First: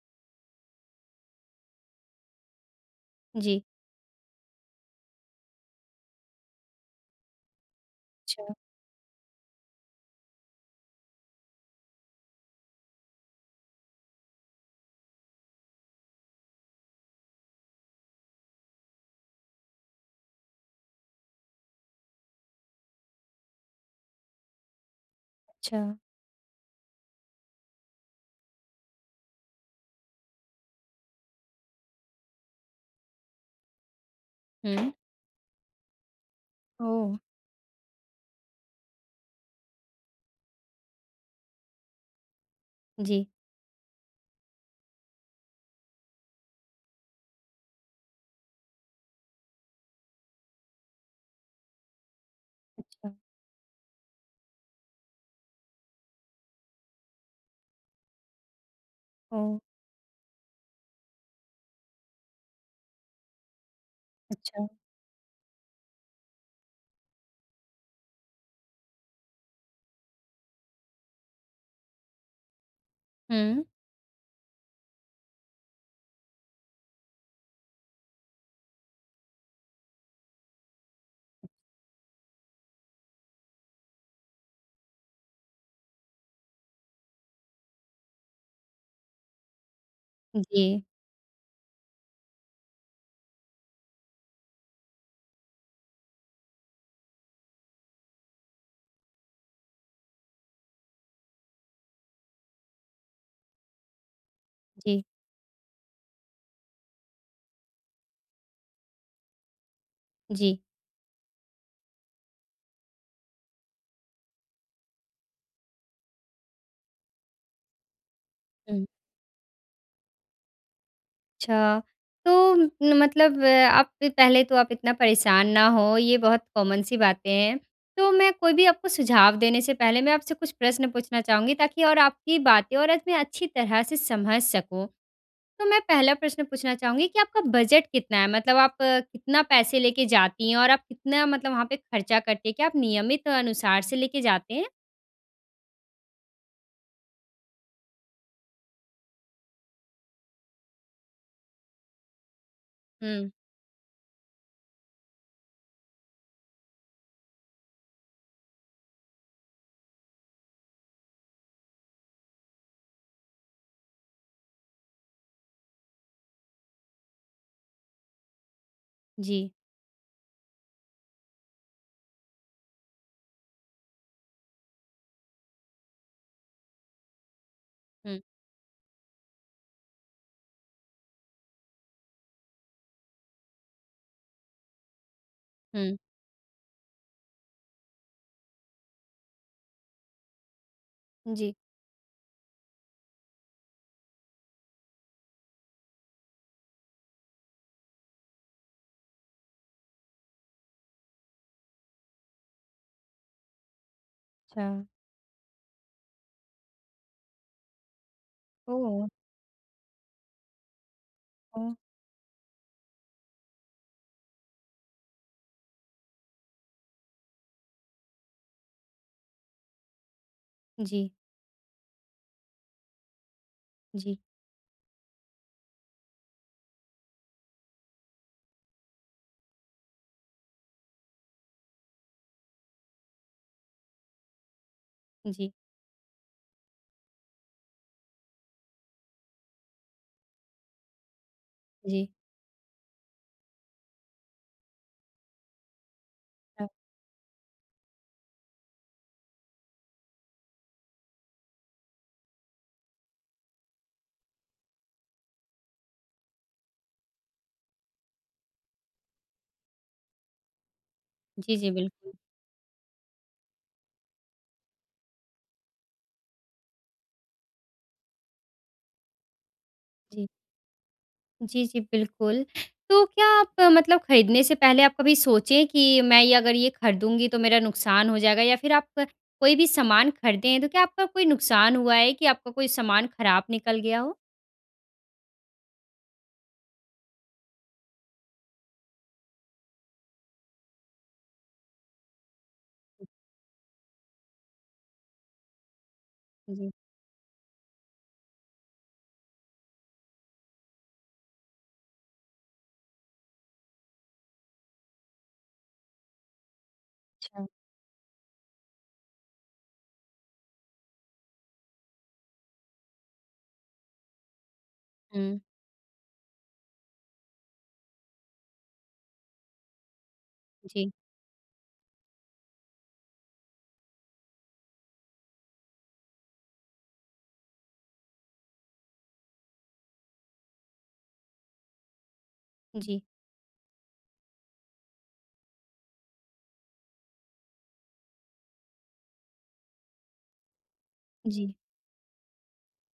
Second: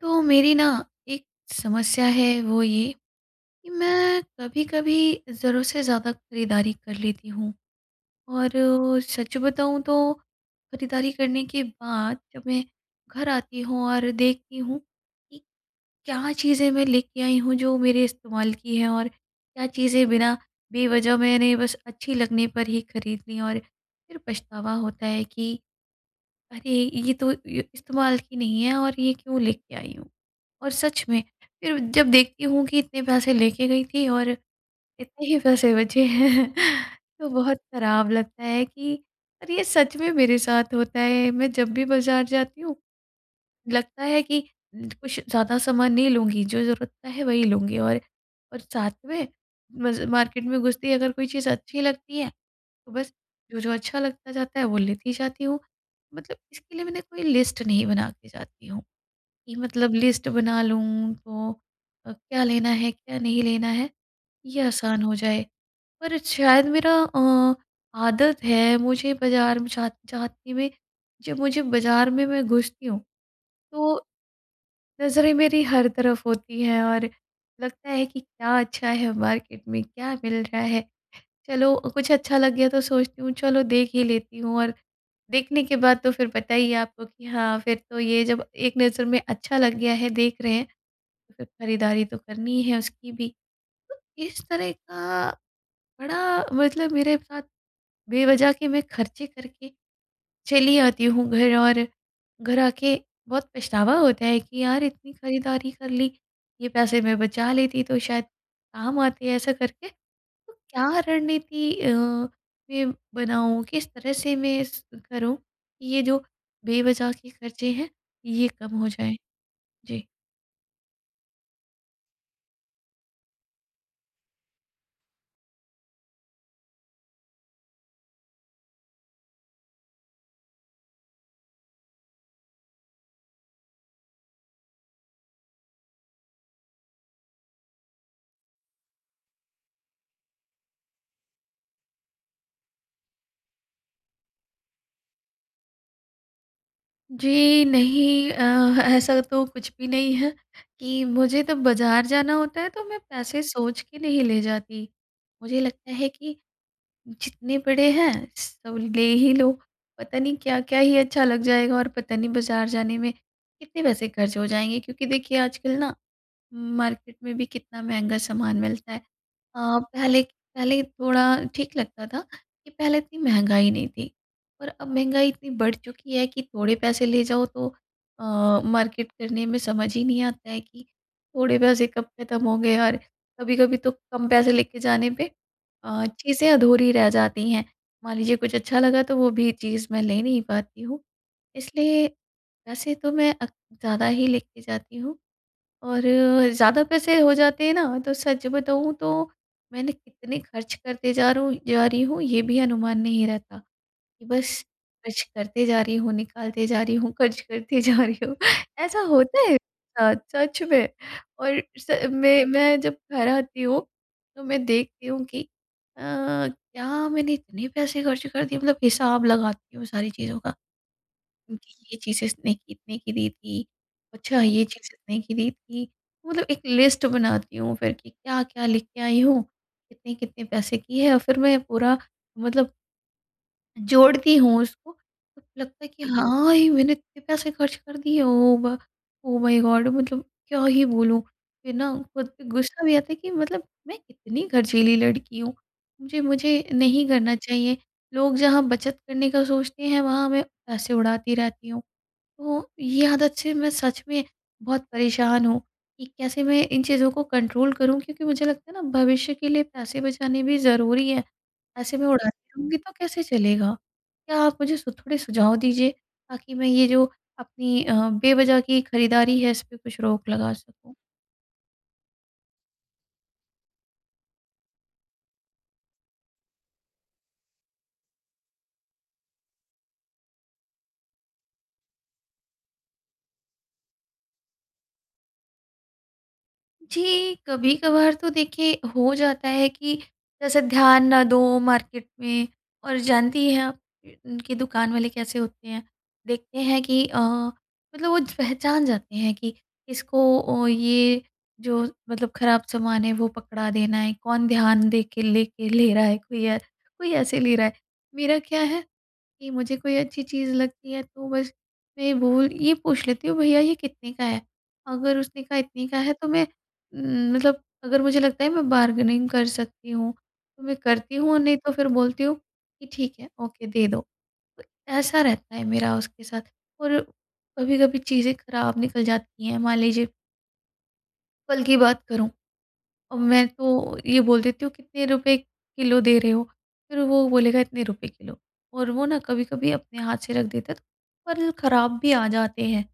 तो मेरी ना एक समस्या है, वो ये जी। कि मैं कभी-कभी ज़रूरत से ज़्यादा खरीदारी कर लेती हूँ। और छा सच बताऊँ तो, खरीदारी करने के बाद जब मैं घर आती हूँ और देखती हूँ कि क्या चीज़ें मैं लेके आई हूँ जो मेरे इस्तेमाल की हैं और क्या चीज़ें बिना बेवजह मैंने बस अच्छी लगने पर ही खरीद ली, और फिर पछतावा होता है कि छा अरे! ये तो ये इस्तेमाल की नहीं है और ये क्यों लेके आई हूँ। और सच में, फिर जब देखती हूँ कि इतने पैसे लेके गई थी और हुँ। इतने ही पैसे बचे हैं, ओह! तो बहुत ख़राब लगता है कि अरे, ये सच में मेरे साथ होता है। मैं जब भी बाज़ार जाती हूँ, जी। लगता है कि कुछ ज़्यादा सामान नहीं लूँगी, जो ज़रूरत का है वही लूँगी। और, और साथ में मज़ मार्केट में घुसते ही अगर कोई चीज़ अच्छी लगती है, तो बस अच्छा। जो-जो अच्छा लगता जाता है, वो लेती जाती हूँ। मतलब इसके लिए मैंने कोई लिस्ट नहीं बना के जाती हूँ, कि हुँ। मतलब लिस्ट बना लूँ, तो अ, क्या लेना है, क्या नहीं लेना है, ये अच्छा। आसान हो जाए। पर शायद मेरा अ, आदत है, मुझे बाज़ार म जा जाते हुए, जब मुझे बाज़ार में मैं घुसती हूँ, हुँ। तो नज़रें मेरी हर तरफ होती हैं और लगता है कि क्या अच्छा है मार्केट में, क्या मिल रहा है। चलो कुछ अच्छा लग गया तो सोचती हूँ, चलो देख ही लेती हूँ, और देखने के बाद तो फिर पता ही है आपको कि हाँ, फिर तो ये जब एक नज़र में अच्छा लग गया है, देख रहे हैं, जी। फ़िर खरीदारी तो करनी है उसकी भी। तो इस तरह का बड़ा मतलब मेरे साथ बेवजह के मैं खर्चे करके चली आती हूँ घर, और घर आके बहुत पछतावा होता है कि यार, जी। इतनी खरीदारी कर ली, ये पैसे मैं बचा लेती तो शायद काम आते, ऐसा करके। तो जी। क्या रणनीति अ, मैं बनाऊँ, किस तरह से मैं इस करूँ कि ये जो बेवज़ह के खर्चे हैं, ये कम हुँ। हो जाएँ। जी। अच्छा तो म मतलब आप पहले तो आप इतना परेशान ना हो ये बहुत कॉमन सी बातें हैं। तो मैं कोई भी आपको सुझाव देने से पहले मैं आपसे कुछ प्रश्न पूछना चाहूँगी ताकि और आपकी बातें और इतनी अच्छी तरह से समझ सकूँ। तो मैं पहला प्रश्न पूछना चाहूँगी कि आपका बजट कितना है? मतलब आप अ, कितना पैसे लेके जाती हैं? और आप कितना मतलब वहाँ पे खर्चा करते हैं? क्या आप नियमित अनुसार से लेके जाते हैं? जी, नहीं। अ, ऐसा तो कुछ भी नहीं है कि मुझे तो बाज़ार जाना होता है तो मैं हुँ। पैसे सोच के नहीं ले जाती। मुझे लगता है कि जितने बड़े हैं सब ले ही लो। पता नहीं क्या-क्या ही अच्छा लग जाएगा और पता नहीं बाज़ार जाने में कितने पैसे खर्च हो जाएँगे। क्योंकि देखिए आजकल ना मार्केट में भी कितना महँगा सामान मिलता है। जी। अ, पहले-पहले थोड़ा ठीक लगता था कि पहले इतनी महँगाई नहीं थी और अब महँगाई इतनी बढ़ चुकी है कि थोड़े पैसे ले जाओ तो हुँ। अ, मार्केट करने में समझ ही नहीं आता है कि थोड़े पैसे कब ख़त्म होंगे? और कभी-कभी तो कम पैसे लेके जाने पे हुँ। अ, चीज़ें अधूरी रह जाती हैं। मान लीजिए कुछ अच्छा लगा तो वो भी चीज़ मैं ले नहीं पाती हूँ। जी। इसलिए वैसे तो मैं अक ज़्यादा ही लेके जाती हूँ और ज़्यादा पैसे हो जाते हैं ना तो सच बताऊँ तो मैंने कितने खर्च करते जा रहा हूँ जा रही हूँ ये भी अनुमान नहीं रहता। कि बस अच्छा। खर्च करते जा रही हूँ निकालते जा रही हूँ, खर्च करते जा रही हूँ। ऐसा ओह! होता है। हाँ, सच में। और हुँ। स मैं मैं जब घर आती हूँ तो मैं देखती हूँ कि अ, क्या मैंने इतने पैसे ख़र्च कर दिए मतलब हिसाब लगाती हूँ सारी चीज़ों का। जी। ये चीज़ें इसने कितने की दी थी? जी। अच्छा ये चीज़ इतने की दी थी। मतलब एक लिस्ट बनाती हूँ फ़िर कि क्या-क्या लेके आई हूँ। कितने-कितने पैसे की है? और फिर मैं पूरा मतलब जोड़ती हूँ उसको जी। लगता है कि हाँ, ये मैंने इतने पैसे खर्च कर दिए ओ भ ओ माई गॉड मतलब क्या ही बोलूँ। फ़िर ना जी। खुद पे गुस्सा भी आता है कि मतलब मैं कितनी खरचीली लड़की हूँ। मुझे मुझे हाँ। नहीं करना चाहिए। लोग जहाँ बचत करने का सोचते हैं वहाँ मैं पैसे उड़ाती रहती हूँ। तो ये आदत से मैं सच में बहुत परेशान हूँ कि कैसे मैं इन चीज़ों को कंट्रोल करूँ? क्योंकि मुझे लगता है ना भविष्य के लिए पैसे बचाने भी ज़रूरी है। जी, जी। पैसे मैं बिल्कुल। उड़ाती रहूँगी तो कैसे चलेगा? क्या आप मुझे स थोड़े सुझाव दीजिए ताकि मैं ये जो अपनी अ, बेवज़ह की खरीदारी है इस पे कुछ जी। रोक लगा सकूँ। जी, जी बिल्कुल। तो क्या आप मतलब ख़रीदने से पहले आप कभी सोचे है कि मैं ये अगर ये ख़रीदूँगी तो मेरा नुकसान हो जाएगा? या फ़िर आप अ, कोई भी सामान ख़रीदें है तो क्या आपका कोई नुकसान हुआ है कि आपका कोई सामान ख़राब निकल गया हो? जी, कभी-कभार तो देखिए हो जाता है कि जैसे ध्यान ना दो मार्केट में और जानती हैं आप कि दुकान वाले कैसे होते हैं, देखते जी। हैं कि अ अ, मतलब वो पहचान जाते हैं कि इसको ओ ये जो मतलब ख़राब सामान है वो पकड़ा देना है, कौन ध्यान देके लेके ले रहा है कोई अ, कोई ऐसे अच्छा। ले रहा है। मेरा क्या है कि मुझे कोई अच्छी चीज़ लगती है तो बस मैं ये भूल ये पूछ लेती हूँ भईया ये कितने का है? अगर हुँ। उसने कहा इतने का है तो मैं उम, मतलब अगर मुझे लगता है मैं बार्गेनिंग कर सकती हूँ तो मैं जी। करती हूँ और नहीं तो फ़िर बोलती हूँ कि ठीक है ओके दे दो, ऐसा रहता है मेरा उसके साथ। और कभी-कभी चीज़ें ख़राब निकल जाती हैं मान लीजिए कल की बात करूँ, जी। अब मैं तो ये बोल देती हूँ कितने रुपए किलो दे रहे हो? फ़िर वो बोलेगा इतने रुपए किलो और वो ना कभी-कभी अपने हाथ से रख देते हैं तो जी। फल ख़राब भी आ जाते हैं।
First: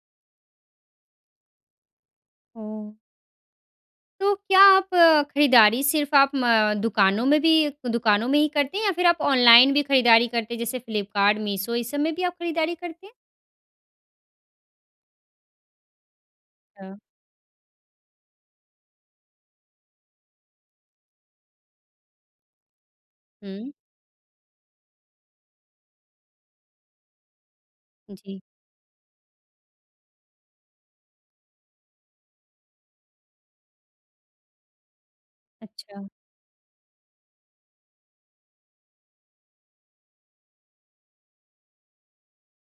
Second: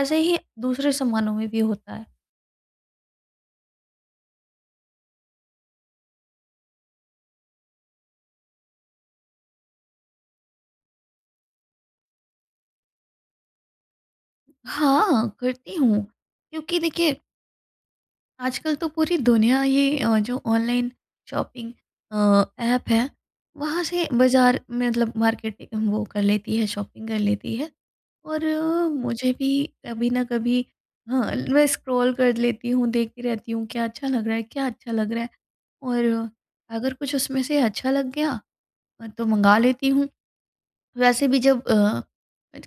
ऐसे ही दूसरे सामानों में भी होता है। हुँ। तो क्या आप खरीदारी सिर्फ़ आप म दुकानों में भी दुकानों में ही करती हैं या फिर आप ऑनलाइन भी खरीदारी करते हैं? जैसे फ्लिपकार्ट, मीशो ये सब में भी आप खरीदारी करते हैं? हाँ, करती हूँ। क्योंकि हाँ। देखिए आजकल तो पूरी दुनिया ही अ, जो ऑनलाइन शॉपिंग अ, एप है हुँ। वहाँ से बाज़ार मतलब मार्केटिंग वो कर लेती है शॉपिंग कर लेती है। जी। और मुझे भी कभी न कभी हाँ, मैं स्क्रॉल कर लेती हूँ देखती रहती हूँ क्या अच्छा लग रहा है? क्या अच्छा लग रहा है? और अच्छा। अगर कुछ उसमें से अच्छा लग गया अ, तो मँगा लेती हूँ। वैसे भी जब अ,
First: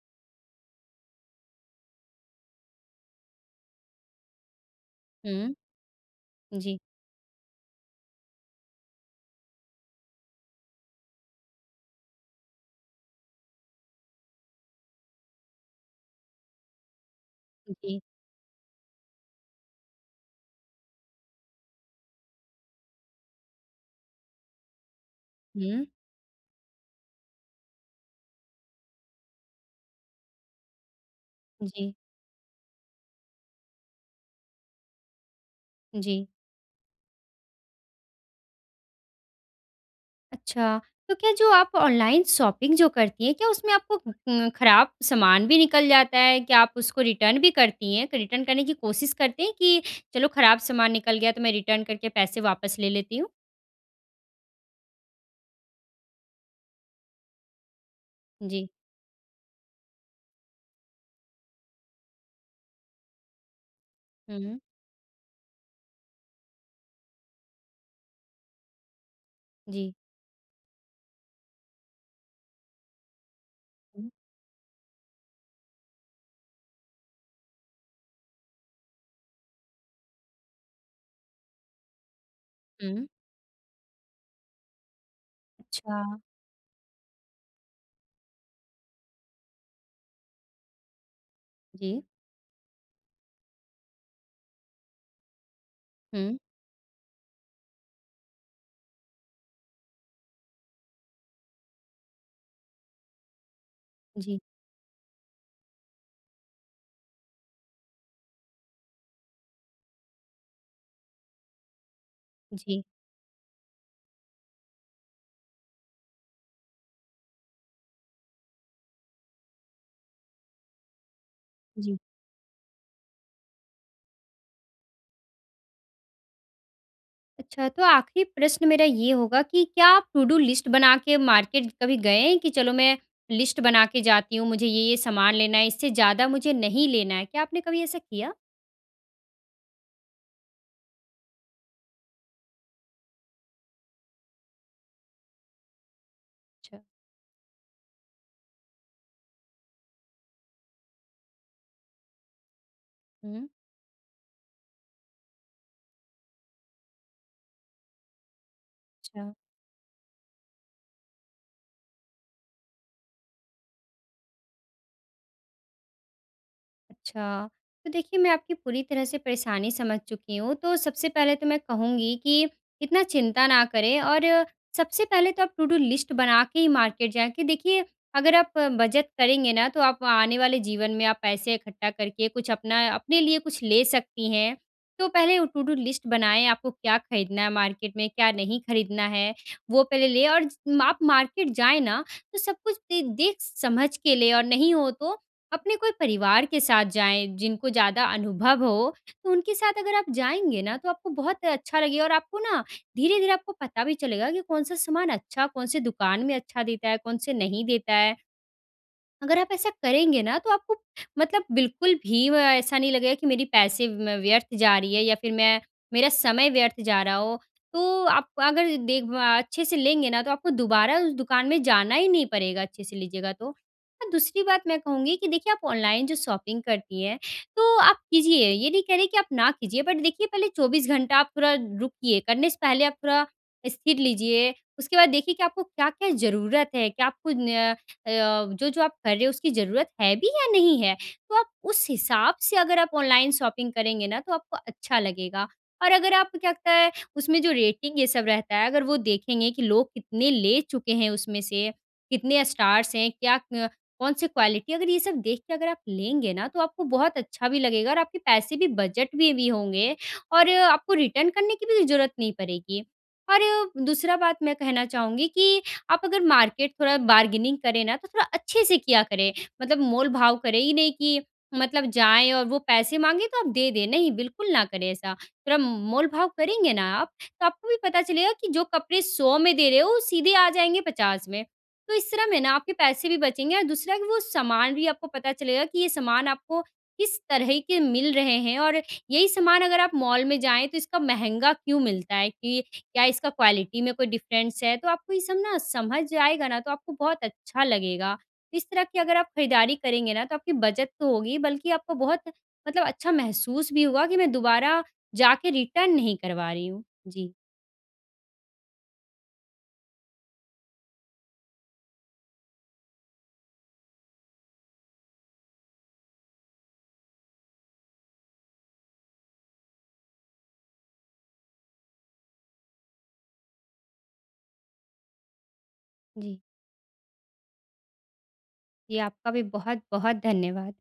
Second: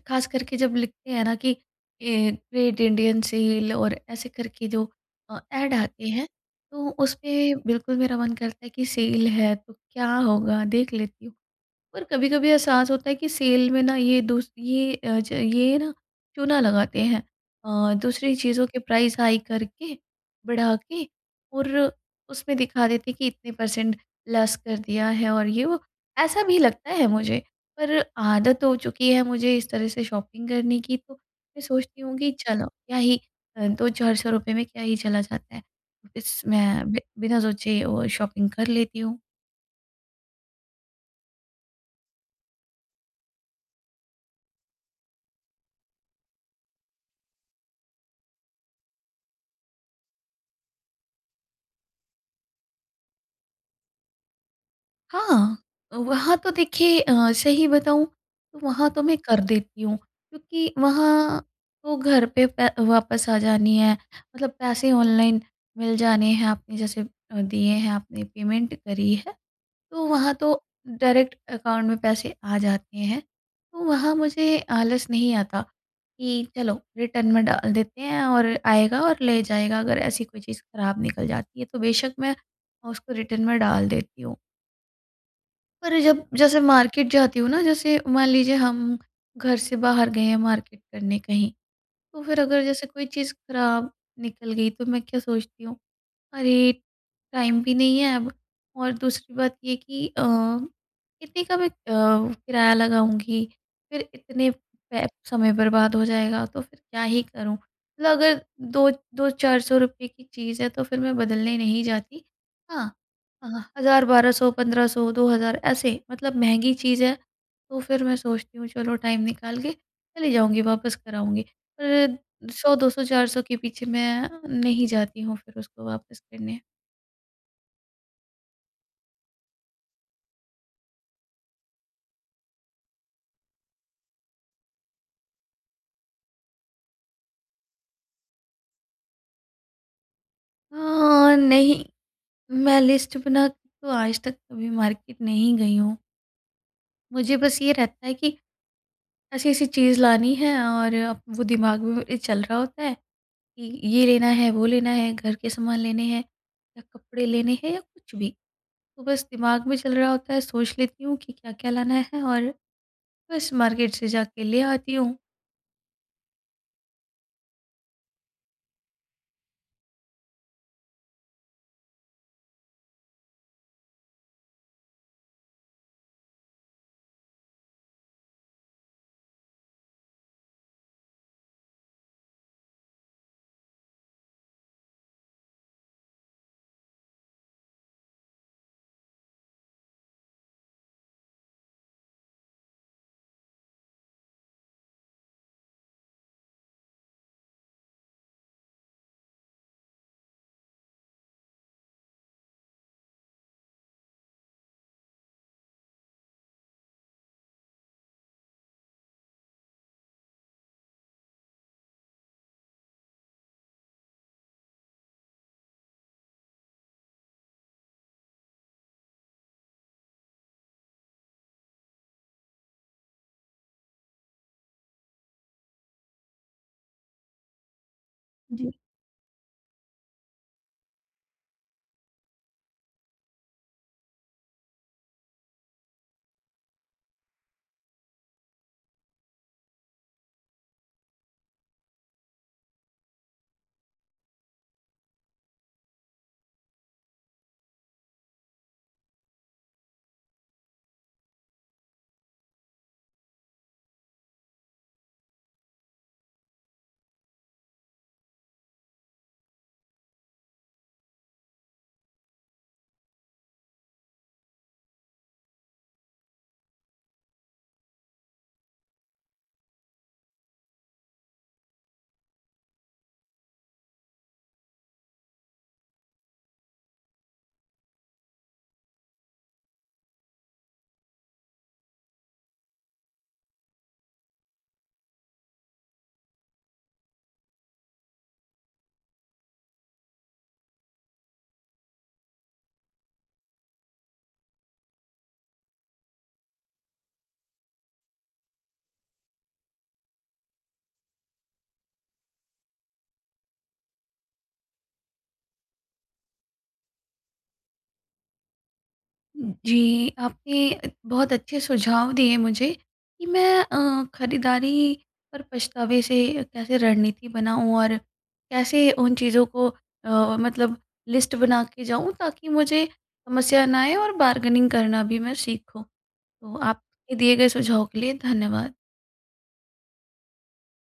खास करके जब लिखते हैं ना कि ए, ग्रेट इंडियन सेल और ऐसे करके जो अ, हुँ। एड आते हैं, जी। तो उसमें बिल्कुल मेरा मन करता है कि सेल है तो क्या होगा देख लेती हूँ। और कभी-कभी एहसास होता है कि सेल में ना ये दूस ये अ, ज ये ना चूना लगाते हैं। अ, जी। दूसरी चीज़ों के प्राइस हाई कर के बढ़ा के और उसमें दिखा देते हैं कि इतने परसेंट लेस कर दिया है और ये वो हुँ। ऐसा भी लगता है मुझे। पर आदत हो चुकी है मुझे इस तरह से शॉपिंग करने की तो मैं जी। सोचती हूँ कि चलो क्या ही अ, 2 400 रुपए में क्या ही चला जाता है। जी। बस मैं बि बिना सोचे वो शॉपिंग कर लेती हूँ। अच्छा, तो क्या जो आप ऑनलाइन शॉपिंग जो करती हैं क्या उसमें आपको म खराब सामान भी निकल जाता है, क्या आप उसको रिटर्न भी करती हैं? तो रिटर्न करने की कोशिश करते हैं कि चलो खराब सामान निकल गया तो मैं रिटर्न करके पैसे वापस ले लेती हूँ? हाँ, हाँ। अ, वहाँ तो देखिए अ, सही बताऊँ तो जी। वहाँ तो मैं कर देती हूँ क्योंकि वहाँ तो घर पे प वापस आ जानी है मतलब हुँ। पैसे ऑनलाइन मिल जाने हैं आपने जैसे अ, दिए हैं आपने पेमेंट करी है, जी। तो वहाँ तो डायरेक्ट अकाउंट में पैसे आ जाते हैं। तो हुँ। वहाँ मुझे आलस नहीं आता, कि चलो रिटर्न में डाल देते हैं और आएगा और ले जाएगा अगर ऐसी कोई चीज़ खराब निकल जाती है तो बेशक मैं हुँ। उसको रिटर्न में डाल देती हूँ। पर अच्छा। जब जैसे मार्केट जाती हूँ ना जैसे मान लीजिए हम घर से बाहर गए हैं मार्केट करने कहीं जी। तो फिर अगर जैसे कोई चीज़ खराब निकल गई तो मैं क्या सोचती हूँ, हुँ। अरे! टाइम भी नहीं है अब और दूसरी बात ये है कि अ, कितने का भी अ, किराया लगाऊँगी फिर जी। इतने पै समय बर्बाद हो जाएगा तो फिर क्या ही करूँ? मतलब अगर 2, 2-400 रुपए की चीज है तो फिर मैं बदलने नहीं जाती। जी। हाँ, आहा, 1000, 1200, 1500, 2,000 ऐसे मतलब महँगी चीज है तो फिर मैं सोचती हूँ चलो टाइम निकाल के चली जाऊँगी वापस कर आऊँगी। जी। फिर 100 200 400 के पीछे मैं नहीं जाती हूँ फिर उसको वापस करने। अच्छा, तो आखिरी प्रश्न मेरा ये होगा कि क्या आप टू डू लिस्ट बना के मार्केट कभी गए हैं, कि चलो मैं लिस्ट बना के जाती हूँ, मुझे ये-ये सामान लेना है, इससे ज़्यादा मुझे नहीं लेना है? क्या आपने कभी ऐसा किया? अ, नहीं। मैं लिस्ट बना के तो आज तक कभी मार्केट नहीं गई हूँ। अच्छा। मुझे बस ये रहता है कि, ऐसी-ऐसी चीज़ लानी है और वो दिमाग में चल रहा होता है, हुँ, हुँ। कि ये लेना है, वो लेना है, घर के सामान लेने हैं या कपड़े लेने हैं या कुछ भी। तो बस अच्छा। दिमाग में चल रहा होता है, सोच लेती हूँ कि क्या-क्या लाना है और, बस मार्केट से जाके ले आती हूँ। अच्छा। तो देखिए, मैं आपकी पूरी तरह से परेशानी समझ चुकी हूँ, तो सबसे पहले तो मैं कहूँगी कि, इतना चिंता ना करें और सबसे पहले तो आप टू डू लिस्ट बना के ही मार्केट जाएँ। कि देखिए, अगर आप बचत करेंगे ना, तो आप आने वाले जीवन में आप पैसे इकट्ठा करके कुछ अपना अपने लिए कुछ ले सकती हैं। तो पहले ओ टू डू लिस्ट बनाएँ, आपको क्या खरीदना है मार्केट में, क्या नहीं खरीदना है? वो पहले ले और ज माप मार्केट जाएँ ना, तो सब कुछ दे देख समझ के ले और नहीं हो तो, अपने कोई परिवार के साथ जाएँ, जिनको ज़्यादा अनुभव हो। तो उनके साथ अगर आप जाएँगे ना, तो आपको बहुत अच्छा लगेगा और आपको ना धीरे-धीरे आपको पता भी चलेगा कि कौन-सा सामान अच्छा, कौन-से दुकान में अच्छा देता है, कौन-से नहीं देता है। अगर आप ऐसा करेंगे ना, तो आपको मतलब बिल्कुल भी व ऐसा नहीं लगेगा कि मेरी पैसे म व्यर्थ जा रही है या फिर मैं मेरा समय व्यर्थ जा रहा हो। तो आप अगर देक बा अच्छे से लेंगे ना, तो आपको दोबारा उस दुकान में जाना ही नहीं पड़ेगा, अच्छे से लीजिएगा तो। और दूसरी बात मैं कहूँगी कि देखिए, आप ऑनलाइन जो शॉपिंग करती हैं, तो आप कीजिए, ये जी। नहीं कह रही कि आप ना कीजिए। बट देखिए, पहले 24 घंटा आप पूरा रुकिए, करने से पहले आप पूरा स्थिर लीजिए। उसके बाद देखिए कि आपको क्या-क्या ज़रूरत है। क्या आपको न अ, जो-जो आप कर रहे हो, उसकी ज़रूरत है भी या नहीं है? तो आप उस हिसाब से अगर आप ऑनलाइन शॉपिंग करेंगे ना, तो आपको अच्छा लगेगा। और अगर आपको क्या लगता है, उसमें जो रेटिंग ये सब रहता है, अगर वो देखेंगे कि लोग कितने ले चुके हैं उसमें से, कितने स्टार्स हैं, क्या अ, कौन-सी क्वालिटी है, अगर ये सब देख के अगर आप लेंगे ना, तो आपको बहुत अच्छा भी लगेगा और आपकी पैसे भी बजट में भी होंगे और आपको रिटर्न करने की भी ज़रूरत नहीं पड़ेगी। और दूसरा बात मैं कहना चाहूँगी कि, आप अगर मार्केट थोड़ा बार्गेनिंग करें ना, तो थोड़ा अच्छे से किया करें, मतलब मोल भाव करे ही नहीं कि, मतलब जाएँ और वो पैसे माँगे, तो आप दे दें। नहीं, बिल्कुल ना करें ऐसा। थोड़ा मोल भाव करेंगे ना आप, तो आपको भी पता चलेगा कि जो कपड़े 100 में दे रहे हो, वो सीधे आ जाएँगे 50 में। तो इस तरह में ना, आपके पैसे भी बचेंगे और दूसरा कि वो सामान भी आपको पता चलेगा कि ये सामान आपको किस तरह के मिल रहे हैं और यही सामान अगर आप मॉल में जाएँ, तो इसका महँगा क्यों मिलता है, कि क्या इसका क्वालिटी में कोई डिफरेंस है, तो आपको ये सब ना समझ आएगा ना तो आपको बहुत अच्छा लगेगा। इस तरह की अगर आप खरीदारी करेंगे ना, तो आपकी बचत तो होगी बल्कि आपको बहुत मतलब अच्छा महसूस भी होगा कि मैं दोबारा जाके रिटर्न नहीं करवा रही हूँ। जी। उम, जी, आपने बहुत अच्छे सुझाव दिए मुझे, कि मैं अ, खरीदारी पर पछतावे से कैसे रणनीति बनाऊँ और कैसे उन चीज़ों को अ अ, मतलब लिस्ट बना के जाऊँ, ताकि मुझे समस्या ना आए और बार्गेनिंग करना भी मैं सीखूँ। जी। तो आपके दिए गए सुझाव के लिए धन्यवाद। जी, आपका भी बहुत-बहुत धन्यवाद।